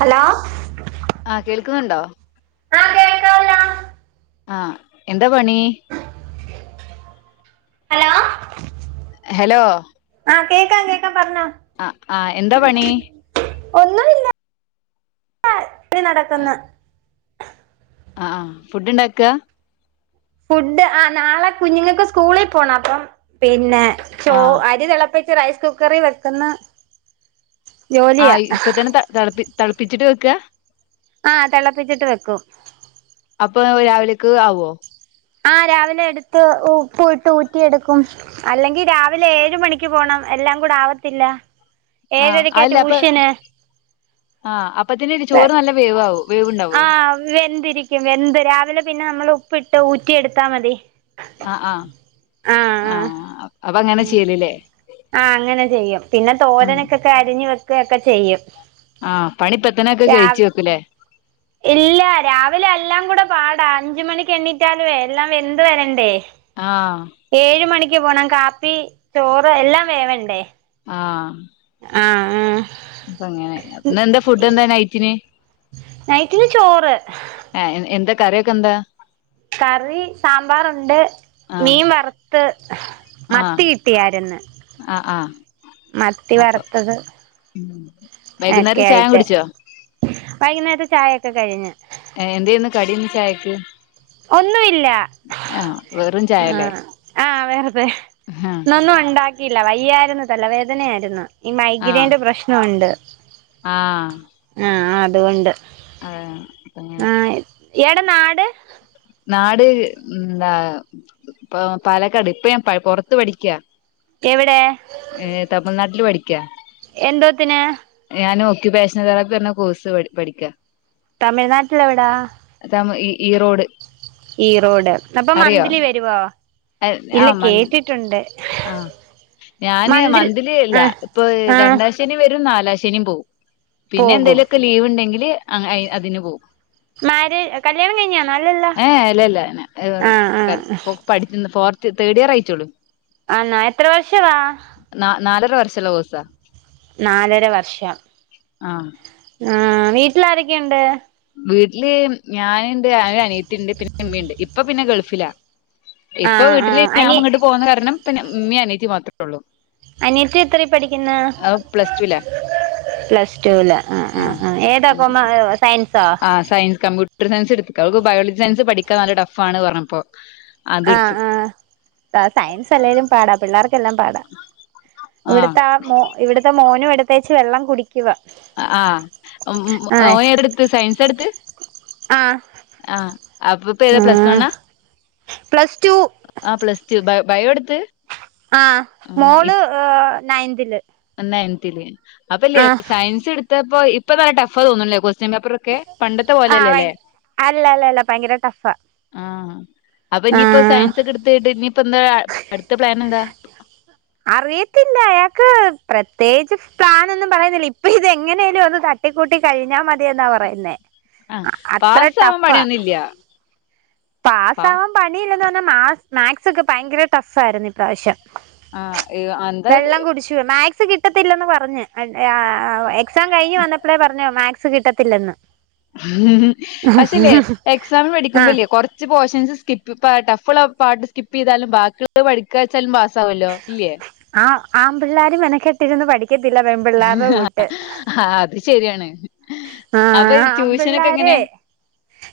Hello ആഹ് കേൾക്കുന്നുണ്ടോ ആ കേൾക്കാമല്ലോ ആഹ് എന്താ പണി ഹലോ ഹലോ ആഹ കേക്കാം കേക്കാ പറഞ്ഞ ആഹ് ആഹ് എന്താ പണി ഇ നടക്കന്ന് ആഹ ഫുഡ് ഇണ്ടാക്കുക ഫുഡ് ആ നാളെ കുഞ്ഞുങ്ങൾക്ക് സ്കൂളിൽ പോണം അപ്പം പിന്നെ ചോ ആഹ് അരി തിളപ്പച്ച് റൈസ് കുക്കറിൽ വെക്കുന്ന ജോലിയാ ആഹ് ഇപ്പ തന്നെ തളപ്പ ളപ്പിച്ചിട്ട് വെക്കുക ആഹ തിളപ്പിച്ചിട്ട് വെക്കും അപ്പൊ രാവിലേക്ക് ആവോ ആഹ രാവിലെ എടുത്ത് ഉപ്പയിട്ട് ഊറ്റിെടുക്കും അല്ലെങ്കിൽ രാവിലെ രാവിലെ ഏഴ് മണിക്ക് പോണം എല്ലാം കൂടെ ആവത്തില്ല ആഹ ഏഴരയ്ക്കാ അതല്ലേ അപ്പൊ ട്യൂഷന് ആ അപ്പത്തിന ഒരു ചോറ് നല്ല വേവാകവും ആഹ വെന്തിരിക്കും വെന്ത് രാവിലെ പിന്നെ നമ്മൾ ഉപ്പ് ഇട്ട് ഊറ്റി എടുത്താ മതി ആഹ ആഹ് ആഹ് ആഹ അപ്പൊ അങ്ങനെ ചെയ്യലല്ലേ ആ അങ്ങനെ ചെയ്യും പിന്നെ തോരനക്കൊക്കെ അരിഞ്ഞഞ് വെക്കുകയൊക്കെ ചെയ്യും ആഹ പണിപ്പെത്തനൊക്കെ രാ കഴിച്ചു വെക്കലേ ഇല്ല രാവിലെ എല്ലാം കൂടെ പാടാ അഞ്ച മണിക്ക് എണ്ണീറ്റാലുവേ എല്ലാം വെന്ത് വരണ്ടേ ആഹ് ഏഴ് മണിക്ക് പോണം കാപ്പി ചോറ് എല്ലാം വേവണ്ടേ ആഹ ആ ആ അപ്പ അങ്ങനെ എന്താ ഫുഡ് എന്താ നൈറ്റിന് നൈറ്റിന് ചോറ് ആഹ എന്താ കറൊക്കെ എന്താ കറി സാമ്പാറുണ്ട് ആഹ് മീൻ വറുത്ത് ആഹ് മത്തി കിട്ടിയരന്ന് ആഹ് ആഹ് മത്തി അപ്പൊ വറത്തത് ഒക്കെ വൈകുന്നേരം ചായ ആയിട്ട് കുടിച്ചോ വൈകുന്നേരത്തെ ചായയൊക്കെ കഴിഞ്ഞ് എന്ത ചെയ്യന്ന് കടന്ന് ചായക്ക് ഒന്നുയില്ല ആഹ് വെറും ആ ചായല്ലേ ആഹ വെറുതെ ആഹ് ന്നൊന്നും ഉണ്ടാക്കി ആില്ല വയ്യായിരുന്നു തലവേദനയായിരുന്നു ഈ മൈഗ്രൈയിന്റെ പ്രശ്നം ഉണ്ട് ആഹ അതുകൊണ്ട് ആഹ അപ്പൊ ഇങ്ങനെ എട നാട് നാട് എന്താ പാലക്കാട് ഇപ്പ ഞാൻ പുറത്ത് പഠിക്കാ എവിടെ ഏ തമിഴ്നാട്ടില് പഠിക്കാ എന്തോത്തിന് ഞാൻ ഓക്യുപാഷൻ തെറാപ്പി പറഞ്ഞ കോഴ്സ് പഠിക്കാം തമിഴ്നാട്ടില എവിടാ ഈറോട് ഈറോഡ് അപ്പൊ മന്ത്ലി വരുവോ ഇല്ല കേട്ടിട്ടുണ്ട് ആ ഞാന് മന്തിൽ മന്ത്ലി ഇല്ല ആഹ് ഇപ്പൊ ആഹ് രണ്ടാശനി വരും നാലാം ശനിം പോവും പിന്നെ പോകും എന്തേലോക്കെ ലീവ് ഇണ്ടെങ്കില് അയ് അതിന് പോവും മാര് കല്യാണം കഴിഞ്ഞാണോ അല്ലല്ലോ ഏ ഇല്ല ഇല്ല അങ്ങനെ ആഹ് ആഹ് [unintelligible] തേർഡ് ഇയർ ആയച്ചോളൂ ആണാ എത്ര വർഷവാ ന നാലര വർഷം ദോസാ നാലര വർഷം ആ ആ വീട്ടിൽ ആാരൊക്കെയുണ്ട് വീട്ടില് ഞാനുണ്ട് ആ അനീത്തിയുണ്ട് പിന്നെ എമ്മയുണ്ട് ഇപ്പൊ പിന്നെ ഗൾഫിലാ ഇപ്പൊ ആഹ് വീട്ടില് ആഹ് ഞാൻ അനി ഇങ്ങോട്ട് പോകുന്ന കാരണം ഇമ്മീ അനിയത്തി മാത്രേ ഉള്ളൂ അനിയത്തി എത്ര പഠിക്കുന്ന അത് പ്ലസ് ടുലാ പ്ലസ് ടുലാ ആഹ് ആ ആഹ് ഏതാ കൊമ സയൻ ആ സയൻസ് കമ്പ്യൂട്ടർ സയൻസ് എട്ക്ക അവക്ക് ബയോളജി സയൻസ് പഠിക്കാൻ നല്ല ടഫാണ് പറഞ്ഞപ്പോ അതെടുത്ത് ആഹ് ആഹ് സയൻസ് അല്ലേലും പാടാ പിള്ളേർ ലാം പാടാ ആ ഇവ്ട്ത്തെ ആഹ് മോ ഇവ്ട്ത്തെ മോനും എടുത്തെച്ച് വെള്ളം കുടി ആഹ് ഉം ഓൻ ആഹ് ഏതെടുത്ത് സയൻസാ എട്ത്ത് ആഹ് അപ്പപ്പ ഏതാ പ്ലസ് ആഹ് വണ്ണാ പ്ലസ് ടു ആ പ്ലസ് ടു ബയോ ഇട്ത്ത് ആഹ് മോള് നയന്തില് നയൻന്തില് അപ്പല്ലെ സയൻസ് ഇട്ത്തപ്പോ ഇപ്പ നല്ല ടഫാ തോന്ന്ല്ലെ കോസ്‌ ചെങ്കാപ്പുറൊക്കെ പണ്ടത്തെ ആഹ് ഭയ പോലെല്ലല്ലേ അല്ല അല്ല അല്ല ഭയങ്കര ടഫാ ആഹ് അപ്പ ഇനിയിപ്പോ ആഹ് സയൻസ് ഒക്കെ ഇട്ത്ട് ഇനിയിപ്പോ എന്താ അടുത്ത പ്ലാൻ എന്താ? അറിയത്തില്ല അയാക്ക് പ്രത്യേകിച്ച് പ്ലാനൊന്നും പറയുന്നില്ല ഇപ്പ ഇത് എങ്ങനെലും ഒന്ന് തട്ടിക്കൂട്ടി കഴിഞ്ഞാ മതിയെന്നാ പറയുന്നേ ആഹ് പാസ്സാവാൻ അത്രട്ടഫാ പണിയൊന്നുംല്ല പാസ പാ ആവാൻ പണിയില്ലേന്ന് പറഞ്ഞാൽ മാ മാക്സൊക്കെ ഭയങ്കര ടഫായിരുന്നു ഇപ്രാവശ്യം ആഹ് എന്താ വെള്ളം കുടിച്ചു മേക് സ് കിട്ടത്തില്ലെന്ന് പറഞ് ആ എക്സാം കഴിഞ്ഞ് വന്നപ്പളെ പറഞ്ഞു മാക്സ്‌ കിട്ടത്തില്ലെന്ന് ഉം പക്ഷല്ലേ എക്സാമിന് ആ പഠിക്കുമ്പല്ലേ കൊ ർച്ച് പോഷൻസ് സ്കിപ്പ് ടഫുള്ള പാട്ട് സ്കിപ്പ് ചെയ്താലും ബാക്കിള്ളത് പഠിക്ക വെച്ചാലും പാസ്സ് ആവല്ലോ ഇല്ലേ? ആ ആമ്പിള്ളേര് മെനക്കെട്ടിരുന്ന് പഠിക്കത്തില്ല പെൺപിള്ളേരുടെ കൂട്ട് ആഹ് അത് ശരിയാണ് ആഹ് അപ്പൊ ആഹ് ട്യൂഷനൊക്കെ ആമ്പിള്ളേര് എങ്ങനെ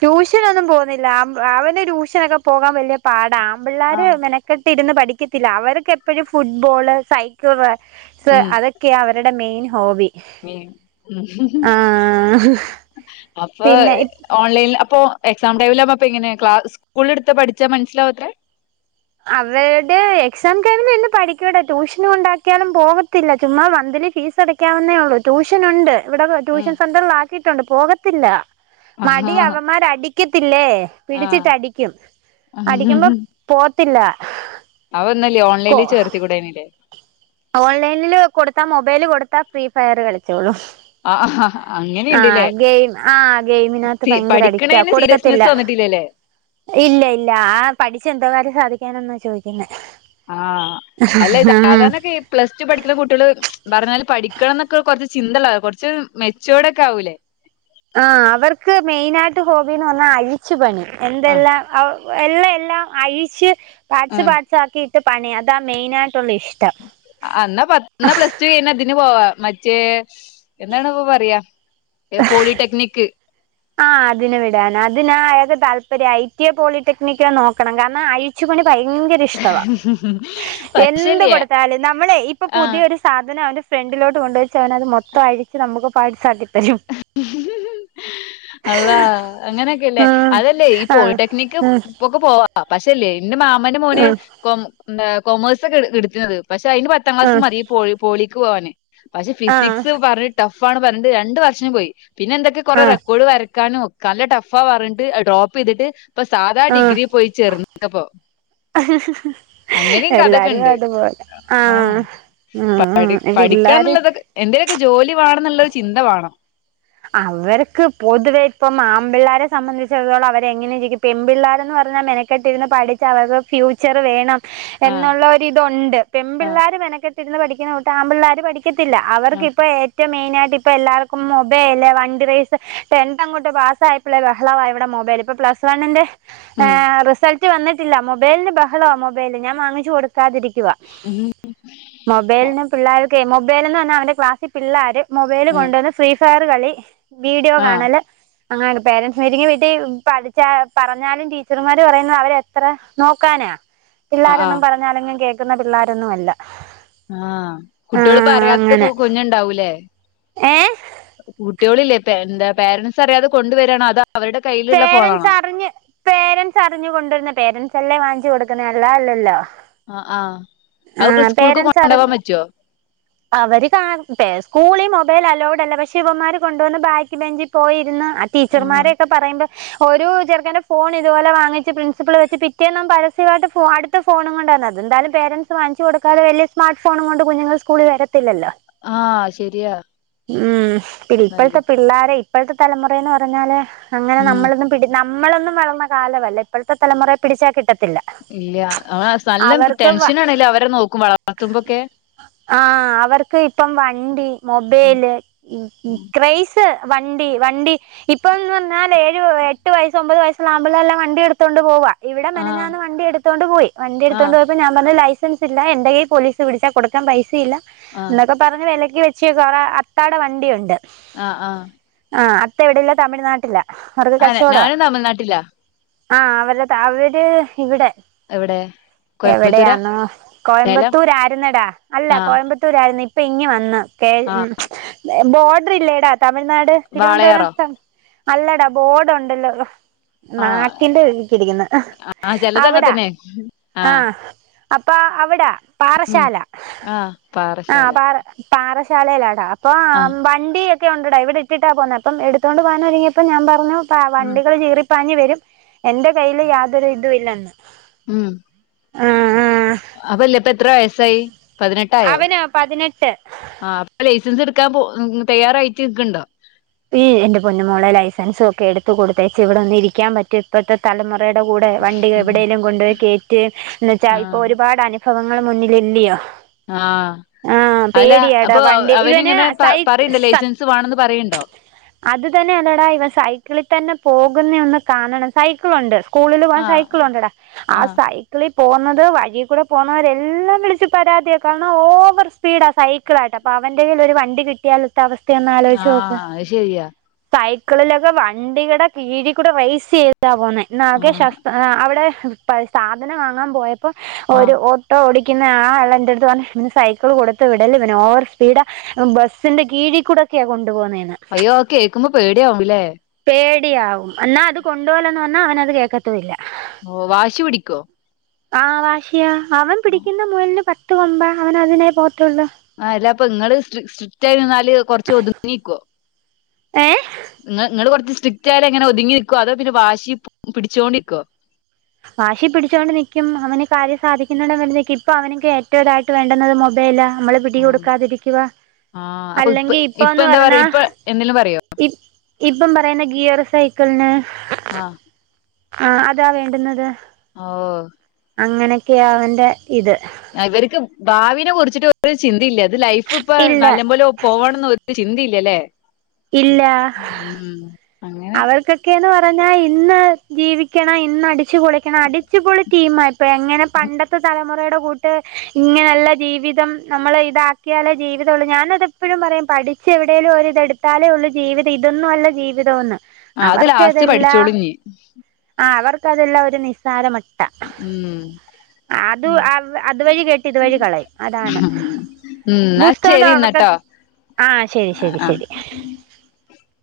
ട്യൂഷനൊന്നും പോവുന്നില്ല അവന് ട്യൂഷനൊക്കെ പോകാൻ വല്ല്യ പാടാ ആമ്പിള്ളേര് ആഹ് മെനക്കെട്ട് ഇരുന്ന് പഠി പഠികത്തില്ല അവർക്ക് എപ്പഴും ഫുഡ്ബോൾ സൈക്കിൾ റൈസ് ഉം അതെക്കെയാ അവരെ ഡി മെയ്ൻ ഹോബി ഉം ആഹ് അപ്പ പിന്നെ ഓൺലൈനിൽ അപ്പൊ എക്സാം ടൈമില് ആകുമ്പപ്പയെങ്ങനെ ക്ലാസ് സ്കൂൾലെടുത്ത് പഠിച്ചാ മനസ്സിലാവത്രെ അവര്ടെ എക്സാം [unintelligible] ട്യൂഷൻ കൊണ്ടാക്കിയാലും പോകത്തില്ല ചുമ്മാ തില് ഫീസ് അടക്കാവ്ന്നേ ഒള്ളൂ ട്യൂഷന് ഉണ്ട് ഇവിടെ ഉം ട്യൂഷൻ സെന്ററിൽ ആക്കിയിട്ടുണ്ട് പോകത്തില്ല ആഹ് മടി അവന്മാര് അടിക്കത്തില്ലേ ആഹ് പിടിച്ചിട്ടടിക്കും അടിക്കുമ്പോ പോത്ത ന്നല്ലേ ഓൺലൈനില് ചേർത്തി കൂടേനില്ലേ ഓൺലൈനിൽ കൊട്ത്താ മൊബൈല് കൊടുത്താ ഫ്രീ ഫയറ് കളിച്ചോളും ആഹ് ആഹ് ആഹ് ഗെയിം ആഹ് ഗെയിമിനകത്ത് സി ഭയങ്കര അഡിറ്റാ പഠിക്കണേന് കൊടുക്കത്തില്ല സീരിയസ്നെസ് വന്നിട്ടില്ലല്ലേ ഇല്ല ഇല്ല ആ പഠിച്ച എന്തോകാര്യം സാധിക്കാനെന്നാ ചോദിക്കുന്നെ ആഹ് അല്ലെ ആഹ് സാധാരണക്കെഈ പ്ലസ്ടു പഠിക്കുന്ന കുട്ടികള് പറഞ്ഞാല് പഠിക്കണം എന്നൊക്കെ കൊർച്ച് ചിന്തള്ള കൊർച്ച് മെചോഡോക്കെ ആവൂലേ ആ അവർക്ക് മെയ്നായിട്ട് ഹോബിന്ന് പറഞ്ഞാ അഴിച്ചു പണി ആഹ് എന്തെല്ലാം [unintelligible] എല്ല എല്ലാം അഴിച്ച് പാട്സ് ആഹ് പാട്സാക്കിയിട്ട് പണി അതാ മെയ്നാ അന്നാ പത്ത് പ്ലസ് ടു കഴിഞ്ഞാ തിന് പോവാ മറ്റേ എന്താണ് ഇപ്പ പറയാ ഏ പോളിടെക്നിക്ക്. ആ അതിന് വിടാൻ അതിനാ അയാക്ക് താല്പര്യം ഐ. ടി. എ പോളിടെക്നിക്ക്‌ നോക്കണം. കാരണം അഴിച്പണി ഭയങ്കര ഇഷ്ടവാ എന്ത് പശല്യ കൊട്ത്താലും നമ്മളെ ഇപ്പൊ ആഹ് പുതിയൊരു സാധനം അവൻ ഫ്രണ്ടിലോട്ട് കൊണ്ട് വെച്ചാ അവന് അത് മൊത്തം അഴിച്ച് നമുക്ക് പാട്സ്സാക്കി തരും അള്ളാ അങ്ങനെക്കെല്ലേ ഉം അതല്ലേ ഈ ആഹ് പോളിടെക്നിക്ക് ഉം പ്പൊക്കെ പോവാ പക്ഷല്ലേ ഇന്റെ മാമന്റെ മോന് ഉം കൊ എന്താ കൊമേഴ്സ് ഒക്കെ ഇട്തീനത് പക്ഷെ അയ്ന് പത്താം ഉം ക്ലാസ് മതി പോ പോളിക്ക് പോകാന് പക്ഷെ ആഹ് ഫിസിക്സ് പറഞ്ഞ് ടഫ് ട്ടഫ്റഞ്ഞ് രണ്ട് വർഷം പോയി. പിന്നെ എന്തൊക്കെ കൊറെ ആഹ് റെക്കോർഡ് വരക്കാനും ഒ നല്ല ട്ടഫാ പറഞ്ഞിട്ട് ഡ്രോപ്പ് ചെയ്തിട്ട് ഇപ്പൊ സാധാ ആഹ് ഡിഗ്രി പോയി ചേർന്നക്കപ്പൊ എല്ലാരും ഉണ്ട് അതുപോലെ ആ ഉം പഠിക്കാ പിള്ളാര് എന്നുള്ളതൊക്കെ എന്തെങ്കിലും ജോലി വണംന്ന്നുള്ളരു ചിന്ത വേണം. അവർക്ക് പൊതുവെ ഇപ്പം ആമ്പിള്ളാരെ സംബന്ധിച്ചിടത്തോളം അവരെ എങ്ങനെയിരിക്കും പിമ്പിള്ളാരർന്ന് പറ പറഞ്ഞാൽ മെനക്കെട്ടിരുന്ന് പഠിച്ച് അവർക്ക് ഫ്യൂച്ചർ വേണം. ആഹ് എന്നുള്ളരി ഇതുണ്ട് പെൺ ആഹ് പിള്ളേർ മെനക്കെട്ടിരുന്ന് പഠിക്കുന്ന കൂട്ട് ആമ്പിള്ളേർ പഠ ക്കത്തില്ല അവർക്ക ഇപ്പോ ഏറ്റവും മെയിനായിയിട്ട് ഇപ്പ എല്ലർക്കും മൊ മൊബൈല്ലേ വണ്ടി റേസ് ടെൻത്ത് അങ്ങോട്ട് പാസ് ആയപ്പോള്ളേ ബഹളാവ ഇവിടെ മൊബൈൽ ഇപ്പൊ പ്ലസ് വണ്ണിന്റെ ഉം ഹറിസൾട്ട് വന്നിട്ടില്ല മൊബൈലിന് ബഹളമാ മൊബൈല് ഞാൻ വാങ്ങിച്ചു കൊടുക്കാതിരി കുവ ഉം ഒ മൊബൈല് പിള്ളേർക്ക് മൊബൈലന്ന് പറഞ്ഞാൽ അവന്റെ ക്ലാസ്സിൽ പിള്ളേർ മൊബൈല് ഉം കൊണ്ടുവന്ന് ഫ്രീ ഫയർ കളി വീഡിയോ ആഹ് കാണല് അങ്ങനെെ പേരൻറ്സ് മീറ്റിംഗ വീട്ടി പഠിച്ചാ പറഞ്ഞാലും ടീച്ചർമാർ പറയുന്നത് അവരെത്ര നോക്കാനാ ആഹ് പിള്ളോരൊന്നും ആഹ് പറഞ്ഞാലെങ്കിലും കേൾക്കുന്ന പിള്ളോരൊന്നും അല്ല ആ ആ കുട്ടികളീ പ്പറിയാത്ത അങ്ങനെ കുഞ്ഞുണ്ടാവൂല്ലേ ഏ പറ്റോളില്ലേ എന്ത പാരൻസ്റിയാതെ കൊണ്ടുവരണ അതോ അവരുടെ കയ്യിലുള്ള പേരൻസ് ഫോണാണോ അറിഞ് പേരൻറ്സ് അറിഞ്ഞു കൊണ്ടുവരുന്ന പേരൻസ് അല്ലേ വ കൊടുക്കുന്ന എല്ലാല്ലല്ലോ ആ ആഹ് അവ സ്കൂൾക്ക് പേരൻറ്സ് കൊണ്ടുപോവാൻ അറിഞ്ഞ് പറ്റുവോ അവര് കാ സ്കൂള മൊബൈൽ അലൗഡ് അല്ല പക്ഷെ ഇവന്മാർ കൊണ്ടുവന്ന് ബാക്കി ബെഞ്ചിൽ പോയിര്ന്നു ആ ആഹ് ടീച്ചർമാരെ ഒരു ചെറക്കന്റെ ഫോൺ ഇതുപോലെ വാങ്ങിച്ച് പ്രിൻസിപ്പൾ വെച്ച് പിറ്റേന്നു പരസ്യയിട്ട് അടുത്ത ഫോ [unintelligible] ന്താലും പരൻസ് വാങ്ങിച്ചു കൊടുക്കാതെ വല്യ സ്മാർട്ട് ഫോൺ കൊണ്ട് കുഞ്ഞുങ്ങൾ സ്കൂളിൽ വരത്തില്ലോ ആ ശരിയാ ഉം പി ഇപ്പോഴത്തെ അയ്യോ പിള്ളേരെ ഇപ്പോഴത്തെ തലമുറന്ന് പറഞ്ഞാല് അങ്ങനെ ഉം നമ്മളൊന്നും പിട നമ്മളൊന്നും വളർന്ന കാലവല്ല ഇപ്പോഴത്തെലമുറെ പിടിച്ചൽ കിട്ട ഇല്ല ന നല്ലം അവർക്ക് ടെൻഷനാണെല അവരെ നോക്കും വളർത്തുമ്പോൊക്കെ ആ അവർക്ക് ഇപ്പം വണ്ടി മൊബൈല് ക്രയിസ് വണ്ടി വണ്ടി ഇപ്പൊന്ന് പറഞ്ഞ നാലല്ലേഏഴ് എട്ട് വസ്സ ഒമ്പത് വയസ്സുള്ള ആണ്പിള്ളേർല്ലാം വണ്ടി എടുത്തുണ്ട് പോവാ ഇവിടെ ആഹ് മെനഞ്ഞാന്ന് വണ്ടിയെടുത്തോണ്ട് പോയി വണ്ടി ആഹ് എടുത്തൊണ്ട് പോയപ്പോ ഞാൻ പറഞ് ലൈ സൻസില്ല എന്റെ കയ് പോലീസ് വിടിച്ച കൊടുക്കാൻ പൈസയില്ല ആഹ് എന്നൊക്കെ പറ വില വെച്ച് കുറ അത്താട വണ്ടിയുണ്ട് ആ ആ ആ അത്തവിടെ ഇല്ല തമിഴ്നാട്ടില ആനെ ഞാനും തമിഴ്നാട്ടിലാ ആ അവരുത അവര് ഇവിടെ എവിടെ കോയമ്പത്തൂരാ എവിടെയാന്നോ സേലം കോയമ്പത്തൂരായിരുന്നടാ അല്ല ആഹ് കോയമ്പത്തൂരായിരുന്നു ഇപ്പ പെങ്ങി വന്ന് ആഹ് ബോർഡർ ഇല്ലേട തമിഴ്നാട് തിരുവനന്തപുരം വാളയാറോ അല്ലടാ ബോർഡ് ഉണ്ടല്ലോ ആഹ് നാക്കിന്റെ വക്കലരിക്കുന്ന ആഹ് ചെലത് അങ്ങൻ അവിട തന്നെ ആ ആഹ് അപ്പ അവിടെ ഉം പാറശാല ആഹ് ആ പാറശാല പാറ പാറശാലയിലാടാ ആഹ് അപ്പം വണ്ടിയൊക്കെ ഉണ്ടടാ ഇവിടെ ഇട്ടിട്ടാണ് പോകുന്ന അപ്പം എടുത്തുകൊണ്ട് പോകാന ഇപ്പൊ ഞാൻ പറഞ്ഞു ഉം വണ്ടികൾ ചീറിപ്പാഞ്ഞഞ് വരും എന്റെ കയ്യിൽ യാതൊരു ഇതും ഇല്ലന്ന് ഉം ആ ആ അപ്പൊല്ല ഇപ്പ എത്ര വയസായി പതിനെട്ടായോ അവന് പതിനെട്ട് ആ അപ്പ ലൈസൻസ് എടുക്കാൻ പോ തയ്യാറായിട്ടിക്കണ്ടോ ഈ എന്റെ പൊന്നുമോള ലൈസൻസും ഒക്കെ എടുത്ത കൊടുത്തേച്ച ഇവിടെ ഒന്ന് ഇരിക്കാൻ പറ്റ ഇപ്പത്തെ തലമുറ ടെ കൂടെ വണ്ടി എവിടെയേലും കൊണ്ടപയി കേയറ്റ്ന്ന് ച്ചാൽ ഇപ്പോ ആഹ് ഒരുപാട് അനു ഭവങ്ങൾ മുന്നിലില്ലയോ ആഹ് ആ അല്ല പേടിയട അപ്പൊ വണ്ടി ഇവനെ അവനിങ്ങനെ പ സൈ പറയ്ണ്ടോ സ ലൈസൻസ് വേണന്ന് പറയ്ണ്ടോ അത് തന്നെയല്ലേടാ ഇവ സൈക്കിളിൽ തന്നെ പോകുന്ന ഒന്ന് കാണണം സൈക്കിളുണ്ട് സ്കൂളിൽ പോകൻ സൈക്കിൾ ആഹ് ഉണ്ട്ടാ ആ ആഹ് സൈക്കിളിൽ പോകുന്നത് വഴിൽ കൂടെ പോകുന്നവരെല്ലാം വിളിച്ച് പരാതിയ കാരണം ഓവർ സ്പീഡ് ആ സൈക്കിള ആയിട്ട് അപ്പ അവന്റെ ൽ ഒരു വണ്ടി കിട്ടിയാൽ ഒത്ത അവസ്ഥയന്ന ആ ആലോചിച്ചോ അത് ശെരിയാ മക്കളിലൊക്കെ വണ്ടിടെ കീഴികൂടെ റൈസ് ചെയ്താ പോകുന്നത് എന്നാകെ ആഹ് ശസ്ത്ര അവിടെ സാധനം വാങ്ങാൻ പോയപ്പോ ഒരു ആഹ് ഓട്ടോ ഓടി ആള എന്റെടുത്ത് പറഞ്ഞ പിന്നെ സൈക്കിൾ കൊടുത്ത വിടല്ലേ പിന്നെ ഓവർ സ്പീഡ് ബസിന്റെ കീഴിൽ കൂടെ ഒക്ക കൊണ്ടു പോകുന്നെന്ന് അയ്യോ കേൾക്കുമ്പോ പേടിയയാവും ല്ലേ പേടിയാവും എന്നാൽ അത് കൊണ്ട പോലന്ന് പറഞ്ഞാൽ അവനത് കേൾക്കത്തല്ല ഓ വാശി പിടിക്കോ ആ വാശിയ അവൻ പിടിക്കുന്ന മുയലിന് പത്ത് കൊമ്പ അവൻ അതിനായി പോ ആ അല്ല അപ്പ നിങ്ങള് സ്ട്രിക്റ്റ് ആയി നിന്നാല് കൊറച്ച് ഒതുങ്ങിക്കുവോ ഏ നി നിങ്ങള് കൊറച്ച് സ്ട്രിക്റ്റ് ആയാല എങ്ങനെ ഒതുങ്ങി നിക്കുവോ അതോ പിന്നെ വാശി പിടിച്ചുകോണ്ടിരിക്കുവോ വാശി പിടിച്ചോൊണ്ട് നിക്കും അവന് കാര്യം സാധിക്കുന്നണ്ട നിക്കും ഇപ്പൊ അവന്ക്ക് ഇപ്പോൾ ഏറ്റവും ഇതായിട്ട് വേണ്ടത് മുബൈലാ നമ്മളെ ആഹ് പിടിികൊടുക്കാതിരിക്കുക ആഹ് അപ്പൊ ഇപ്പ അല്ലെങ്കിൽ ഇപ്പ ഇപ്പൊന്ന് എന്താ പറയാ പറഞ്ഞാ ഇപ്പ എന്തേലും പറയോ ഇ ഇപ്പം പറയുന്ന ഗിയർ സൈക്കിളിന് ആ ആ അതാ വേണ്ടുന്നത് ഓ അങ്ങനെയൊക്കെയ അവന്റെ ഇത് ഇവർക്ക് ഭാവിനെ കുറിച്ചിട്ട് ഒരു ചിന്തയില്ല അത് ലൈഫ് ഇപ്പ ഇല്ല നല്ല പോോലെ പോവാണംന്ന് ചിന്തയില്ലല്ലേ ഇല്ല അങ്ങനെ അവർക്കൊക്കെന്ന് പറഞ്ഞാൽ ഇന്ന് ജീവിക്കണം ഇന്ന് അടിച്ചു പൊളിക്കണം അടിച്ചു പൊളി ടീംമാ ഇപ്പം എങ്ങനെ പണ്ടത്തെ തലമുറയുടെ കൂട്ട് ഇങ്ങനെല്ല ജീവിതം നമ്മൾ ഇതാക്കിയാലേ ജീവിതമള്ള ഞാനത എപ്പോഴും പറയും പടി ച്ച് എവിടെേലും ഒരിത എടുത്താലേ ഉള്ള ജീവിതം ഇതൊന്നുമല്ല ജീവിതംന്ന് ആ അത് ലാസ്റ്റ് അവർക്കതെല്ലാം പഠിച്ചോളും ഇഞ്ഞ് ആ അവർക്കതെല്ലാം ഒരു നിസ്സാരമട്ട ഉം അത് ഉം അതുവഴി കേെട്ടി ഇതുവഴി കളയും അതാണ് ഉം എന്നാ ശരി പുുസ്തകന്റെറക്ക എന്നാട്ടോ ആ ശരി ശരി ആഹ് ശരി [unintelligible]